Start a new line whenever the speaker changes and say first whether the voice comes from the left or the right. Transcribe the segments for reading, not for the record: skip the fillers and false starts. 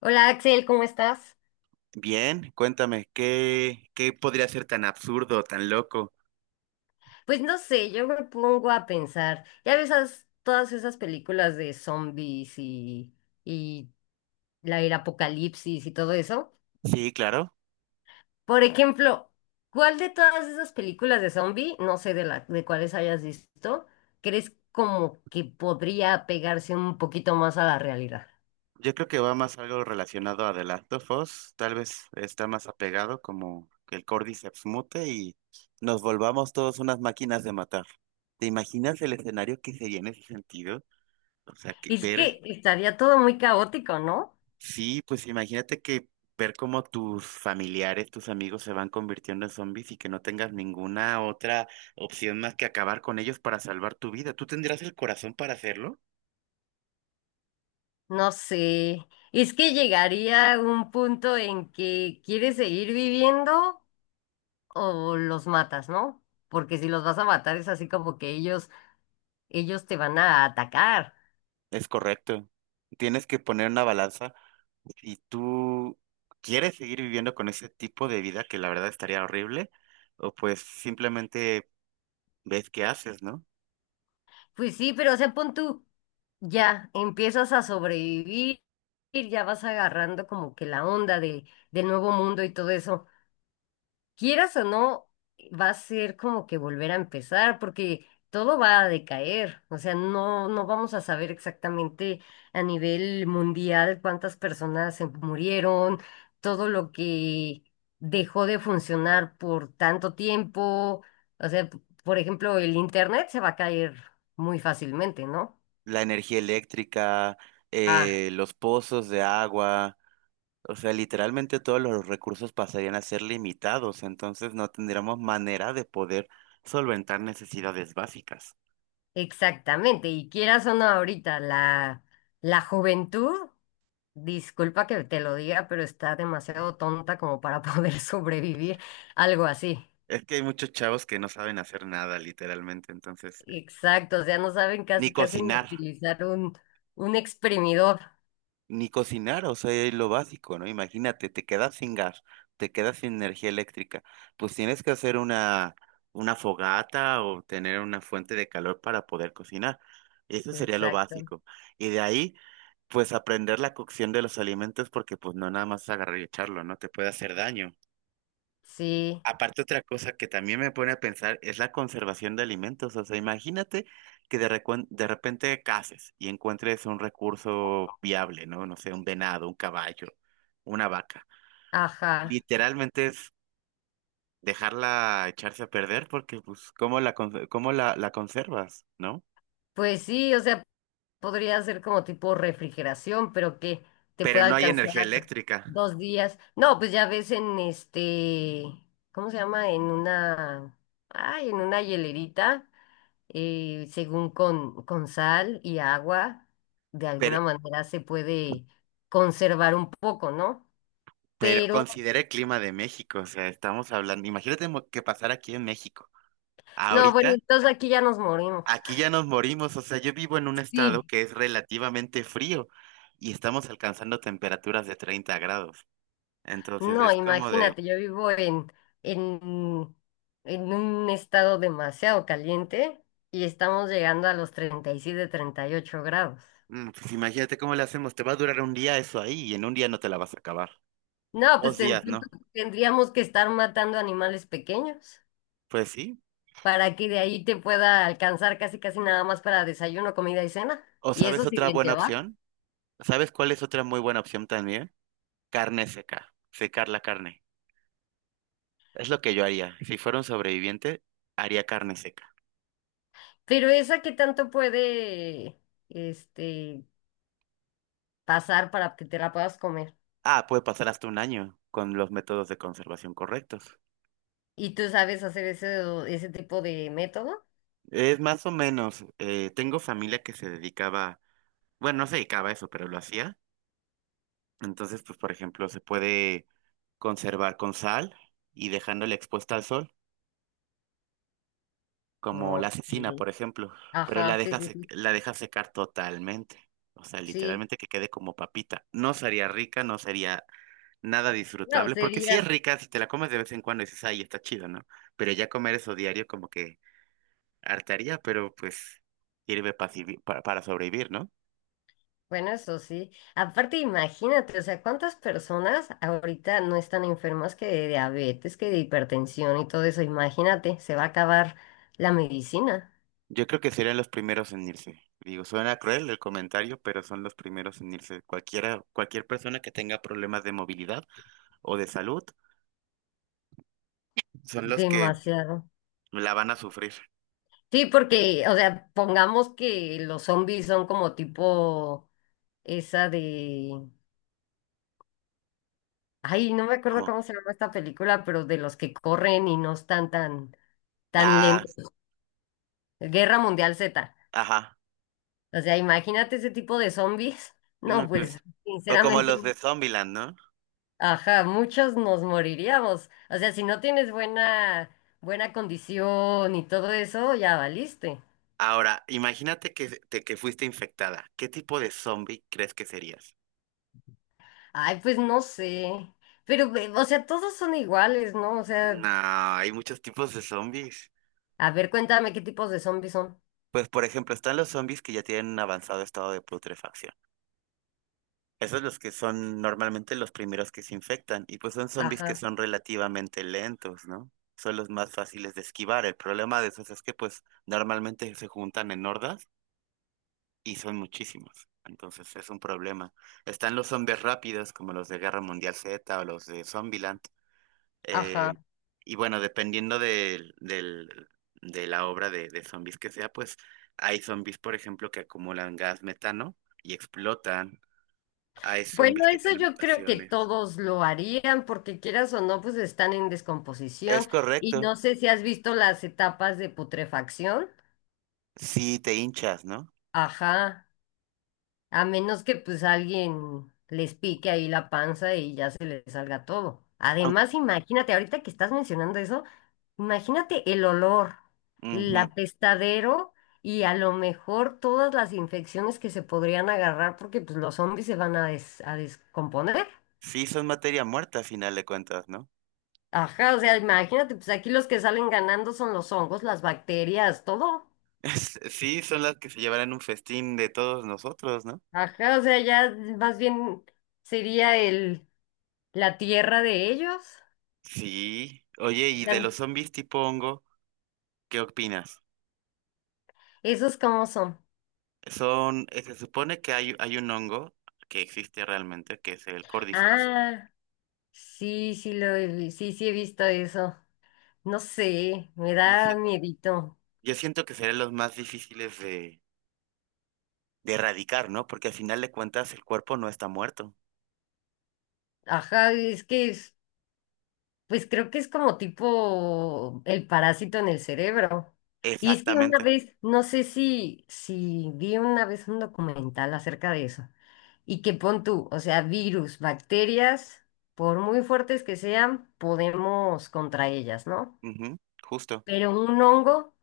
left: Hola Axel, ¿cómo estás?
right: Bien, cuéntame, ¿qué podría ser tan absurdo, tan loco?
left: Pues no sé, yo me pongo a pensar, ya ves todas esas películas de zombies y el apocalipsis y todo eso.
right: Sí, claro.
left: Por ejemplo, ¿cuál de todas esas películas de zombie, no sé de cuáles hayas visto, crees como que podría pegarse un poquito más a la realidad?
right: Yo creo que va más algo relacionado a The Last of Us. Tal vez está más apegado como que el Cordyceps mute y nos volvamos todos unas máquinas de matar. ¿Te imaginas el escenario que sería en ese sentido? O sea, que
left: Es
right: ver.
left: que estaría todo muy caótico, ¿no?
right: Sí, pues imagínate que ver cómo tus familiares, tus amigos se van convirtiendo en zombies y que no tengas ninguna otra opción más que acabar con ellos para salvar tu vida. ¿Tú tendrás el corazón para hacerlo?
left: No sé, es que llegaría un punto en que quieres seguir viviendo o los matas, ¿no? Porque si los vas a matar es así como que ellos te van a atacar.
right: Es correcto. Tienes que poner una balanza y tú quieres seguir viviendo con ese tipo de vida que la verdad estaría horrible o pues simplemente ves qué haces, ¿no?
left: Pues sí, pero o sea, pon tú, ya empiezas a sobrevivir, ya vas agarrando como que la onda del nuevo mundo y todo eso. Quieras o no, va a ser como que volver a empezar, porque todo va a decaer. O sea, no, no vamos a saber exactamente a nivel mundial cuántas personas se murieron, todo lo que dejó de funcionar por tanto tiempo. O sea, por ejemplo, el internet se va a caer muy fácilmente, ¿no?
right: La energía eléctrica,
left: Ah,
right: los pozos de agua. O sea, literalmente todos los recursos pasarían a ser limitados, entonces no tendríamos manera de poder solventar necesidades básicas.
left: exactamente. Y quieras o no, ahorita la juventud. Disculpa que te lo diga, pero está demasiado tonta como para poder sobrevivir algo así.
right: Es que hay muchos chavos que no saben hacer nada, literalmente, entonces,
left: Exacto, o sea, no saben
right: ni
left: casi casi ni
right: cocinar.
left: utilizar un exprimidor.
right: Ni cocinar, o sea, es lo básico, ¿no? Imagínate, te quedas sin gas, te quedas sin energía eléctrica, pues tienes que hacer una fogata o tener una fuente de calor para poder cocinar. Eso sería lo
left: Exacto.
right: básico. Y de ahí, pues aprender la cocción de los alimentos porque pues no nada más agarrar y echarlo, no te puede hacer daño.
left: Sí,
right: Aparte, otra cosa que también me pone a pensar es la conservación de alimentos. O sea, imagínate que de repente caces y encuentres un recurso viable, ¿no? No sé, un venado, un caballo, una vaca.
left: ajá.
right: Literalmente es dejarla echarse a perder porque, pues, cómo la conservas, ¿no?
left: Pues sí, o sea, podría ser como tipo refrigeración, pero que te
right: Pero
left: pueda
right: no hay
left: alcanzar
right: energía eléctrica.
left: 2 días. No, pues ya ves en este, ¿cómo se llama? En una hielerita. Según con sal y agua, de
right: Pero,
left: alguna manera se puede conservar un poco, ¿no?
right: pero
left: Pero,
right: considera el clima de México. O sea, estamos hablando, imagínate que pasara aquí en México.
left: no, bueno,
right: Ahorita.
left: entonces aquí ya nos morimos.
right: Aquí ya nos morimos, o sea, yo vivo en un estado
left: Sí,
right: que es relativamente frío y estamos alcanzando temperaturas de 30 grados. Entonces
left: no,
right: es como de,
left: imagínate, yo vivo en, en un estado demasiado caliente y estamos llegando a los 30, 37, 38 grados.
right: pues imagínate cómo le hacemos, te va a durar un día eso ahí y en un día no te la vas a acabar.
left: No, pues
right: Dos días, ¿no?
left: tendríamos que estar matando animales pequeños.
right: Pues sí.
left: Para que de ahí te pueda alcanzar casi casi nada más para desayuno, comida y cena.
right: ¿O
left: Y eso
right: sabes
left: si
right: otra
left: bien
right: buena
left: te va.
right: opción? ¿Sabes cuál es otra muy buena opción también? Carne seca, secar la carne. Es lo que yo haría. Si fuera un sobreviviente, haría carne seca.
left: Pero esa que tanto puede este, pasar para que te la puedas comer.
right: Ah, puede pasar hasta un año con los métodos de conservación correctos.
left: ¿Y tú sabes hacer ese tipo de método?
right: Es más o menos, tengo familia que se dedicaba, bueno, no se dedicaba a eso, pero lo hacía. Entonces, pues, por ejemplo, se puede conservar con sal y dejándola expuesta al sol, como la cecina, por
left: Ok.
right: ejemplo, pero
left: Ajá, sí, sí, sí.
right: la deja secar totalmente. O sea,
left: Sí.
right: literalmente que quede como papita. No sería rica, no sería nada
left: No,
right: disfrutable, porque si es rica, si te la comes de vez en cuando dices, ay, está chido, ¿no? Pero ya comer eso diario como que hartaría, pero pues sirve para sobrevivir, ¿no?
left: bueno, eso sí. Aparte, imagínate, o sea, ¿cuántas personas ahorita no están enfermas que de diabetes, que de hipertensión y todo eso? Imagínate, se va a acabar la medicina.
right: Yo creo que serían los primeros en irse. Digo, suena cruel el comentario, pero son los primeros en irse. Cualquiera, cualquier persona que tenga problemas de movilidad o de salud son los que
left: Demasiado.
right: la van a sufrir.
left: Sí, porque, o sea, pongamos que los zombies son como tipo esa de. Ay, no me acuerdo
right: Como,
left: cómo se llama esta película, pero de los que corren y no están tan,
right: ah,
left: lentos. Guerra Mundial Z.
right: ajá,
left: O sea, imagínate ese tipo de zombies.
right: no,
left: No,
right: pues.
left: pues,
right: O como
left: sinceramente,
right: los de Zombieland, ¿no?
left: ajá, muchos nos moriríamos. O sea, si no tienes buena condición y todo eso, ya valiste.
right: Ahora, imagínate que fuiste infectada. ¿Qué tipo de zombie crees que serías?
left: Ay, pues no sé. Pero, o sea, todos son iguales, ¿no? O
right: No,
left: sea,
right: hay muchos tipos de zombies.
left: a ver, cuéntame qué tipos de zombies son.
right: Pues, por ejemplo, están los zombies que ya tienen un avanzado estado de putrefacción. Esos los que son normalmente los primeros que se infectan, y pues son zombies que
left: Ajá,
right: son relativamente lentos, ¿no? Son los más fáciles de esquivar. El problema de esos es que pues normalmente se juntan en hordas y son muchísimos. Entonces es un problema. Están los zombies rápidos, como los de Guerra Mundial Z o los de Zombieland. eh,
left: ajá.
right: y bueno, dependiendo de la obra de zombies que sea, pues hay zombies, por ejemplo, que acumulan gas metano y explotan. Hay
left: Bueno,
right: zombies que
left: eso
right: tienen
left: yo creo que
right: mutaciones.
left: todos lo harían, porque quieras o no, pues están en
right: Es
left: descomposición. Y
right: correcto,
left: no sé si has visto las etapas de putrefacción.
right: si te hinchas, ¿no?
left: Ajá. A menos que pues alguien les pique ahí la panza y ya se les salga todo.
right: Aun-
left: Además, imagínate, ahorita que estás mencionando eso, imagínate el olor, el
right: Ujú.
left: apestadero y a lo mejor todas las infecciones que se podrían agarrar porque pues los zombies se van a descomponer.
right: Sí, son materia muerta a final de cuentas, ¿no?
left: Ajá, o sea, imagínate, pues aquí los que salen ganando son los hongos, las bacterias, todo.
right: Sí, son las que se llevarán un festín de todos nosotros, ¿no?
left: Ajá, o sea, ya más bien sería la tierra de ellos.
right: Sí. Oye, ¿y de los zombies tipo hongo, qué opinas?
left: ¿Esos cómo son?
right: Son, se supone que hay un hongo que existe realmente, que es el Cordyceps.
left: Ah, sí, sí, sí, sí he visto eso. No sé, me
right: Yo,
left: da
right: si-
left: miedito.
right: yo siento que serán los más difíciles de erradicar, ¿no? Porque al final de cuentas el cuerpo no está muerto.
left: Ajá, es que pues creo que es como tipo el parásito en el cerebro. Y es que una
right: Exactamente.
left: vez, no sé si vi una vez un documental acerca de eso. Y que pon tú, o sea, virus, bacterias, por muy fuertes que sean, podemos contra ellas, ¿no?
right: Ujú. Justo.
left: Pero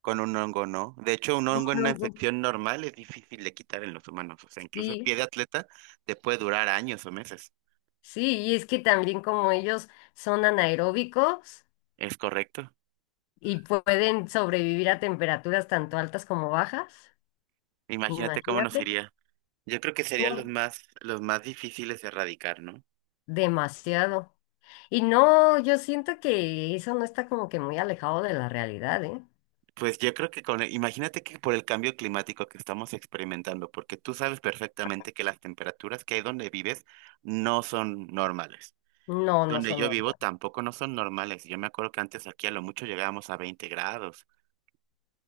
right: Con un hongo, ¿no? De hecho, un
left: un
right: hongo en una
left: hongo,
right: infección normal es difícil de quitar en los humanos. O sea, incluso el pie
left: sí.
right: de atleta te puede durar años o meses.
left: Sí, y es que también como ellos son anaeróbicos
right: Es correcto.
left: y pueden sobrevivir a temperaturas tanto altas como bajas,
right: Imagínate cómo nos
left: imagínate,
right: iría. Yo creo que serían los
left: no,
right: más, los más difíciles de erradicar, ¿no?
left: demasiado. Y no, yo siento que eso no está como que muy alejado de la realidad, ¿eh?
right: Pues yo creo que con, imagínate que por el cambio climático que estamos experimentando, porque tú sabes perfectamente que las temperaturas que hay donde vives no son normales.
left: No, no
right: Donde
left: son.
right: yo vivo
left: Hormonas.
right: tampoco no son normales. Yo me acuerdo que antes aquí a lo mucho llegábamos a 20 grados,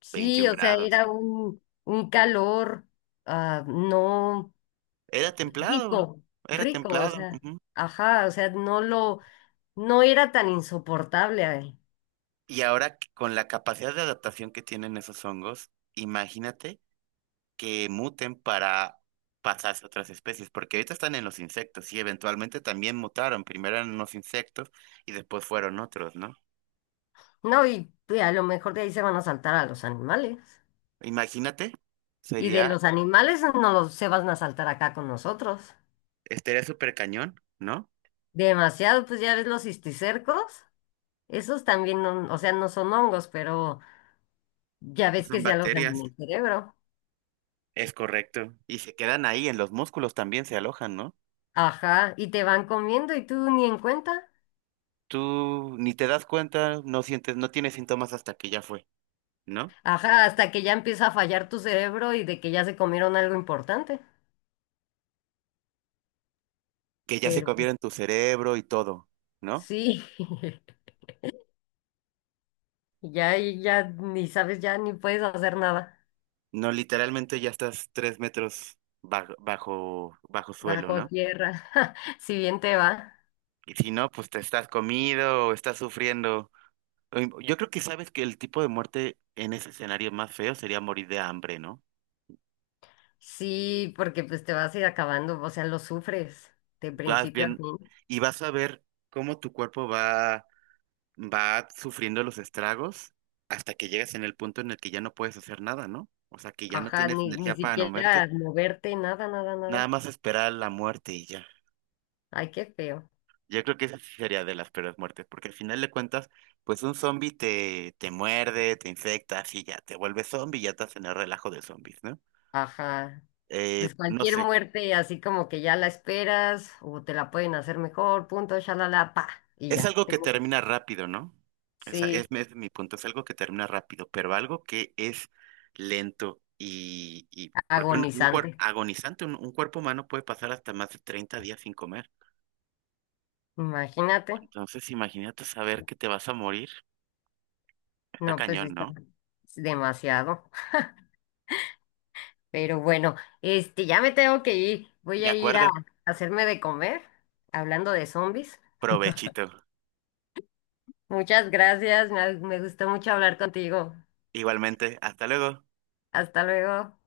left: Sí,
right: 21
left: o sea,
right: grados.
left: era un, calor, no
right: Era templado,
left: rico,
right: era
left: rico, o
right: templado.
left: sea,
right: Ujú.
left: ajá, o sea, no era tan insoportable.
right: Y ahora con la capacidad de adaptación que tienen esos hongos, imagínate que muten para pasarse a otras especies, porque ahorita están en los insectos y eventualmente también mutaron. Primero eran unos insectos y después fueron otros, ¿no?
left: No, y a lo mejor de ahí se van a saltar a los animales.
right: Imagínate,
left: Y de
right: sería,
left: los animales no los, se van a saltar acá con nosotros.
right: estaría súper cañón, ¿no?
left: Demasiado, pues ya ves los cisticercos. Esos también, o sea, no son hongos, pero ya
right: Pues
left: ves que
right: son
left: se alojan
right: bacterias,
left: en el cerebro.
right: es correcto. Y se quedan ahí, en los músculos también se alojan, ¿no?
left: Ajá, y te van comiendo y tú ni en cuenta.
right: Tú ni te das cuenta, no sientes, no tienes síntomas hasta que ya fue, ¿no?
left: Ajá, hasta que ya empieza a fallar tu cerebro y de que ya se comieron algo importante.
right: Que ya se
left: Pero pues,
right: comieron tu cerebro y todo, ¿no?
left: sí, ya, ni sabes, ya ni puedes hacer nada.
right: No, literalmente ya estás 3 metros bajo, bajo, bajo suelo,
left: Bajo
right: ¿no?
left: tierra, si bien te va.
right: Y si no, pues te estás comido o estás sufriendo. Yo creo que sabes que el tipo de muerte en ese escenario más feo sería morir de hambre, ¿no?
left: Sí, porque pues te vas a ir acabando, o sea, lo sufres de
right: Vas
left: principio a
right: bien
left: fin.
right: y vas a ver cómo tu cuerpo va sufriendo los estragos hasta que llegas en el punto en el que ya no puedes hacer nada, ¿no? O sea, que ya no
left: Ajá,
right: tienes
left: ni
right: energía para no muerte,
left: siquiera moverte, nada, nada,
right: nada
left: nada.
right: más esperar la muerte y ya.
left: Ay, qué feo.
right: Yo creo que esa sí sería de las peores muertes, porque al final de cuentas, pues un zombie te muerde, te infecta, así ya te vuelves zombie y ya estás en el relajo de zombies, ¿no?
left: Ajá. Pues
right: No
left: cualquier
right: sé,
left: muerte, así como que ya la esperas, o te la pueden hacer mejor, punto, shalala, pa, y
right: es
left: ya.
right: algo que termina rápido, ¿no? Esa es,
left: Sí,
right: es mi punto, es algo que termina rápido, pero algo que es lento y porque
left: agonizante.
right: agonizante, un cuerpo humano puede pasar hasta más de 30 días sin comer.
left: Imagínate.
right: Entonces, imagínate saber que te vas a morir, está
left: No, pues sí
right: cañón,
left: está
right: ¿no?
left: demasiado. Pero bueno, ya me tengo que ir. Voy
right: De
left: a ir a
right: acuerdo,
left: hacerme de comer, hablando de zombies.
right: provechito.
left: Muchas gracias, me gustó mucho hablar contigo.
right: Igualmente, hasta luego.
left: Hasta luego.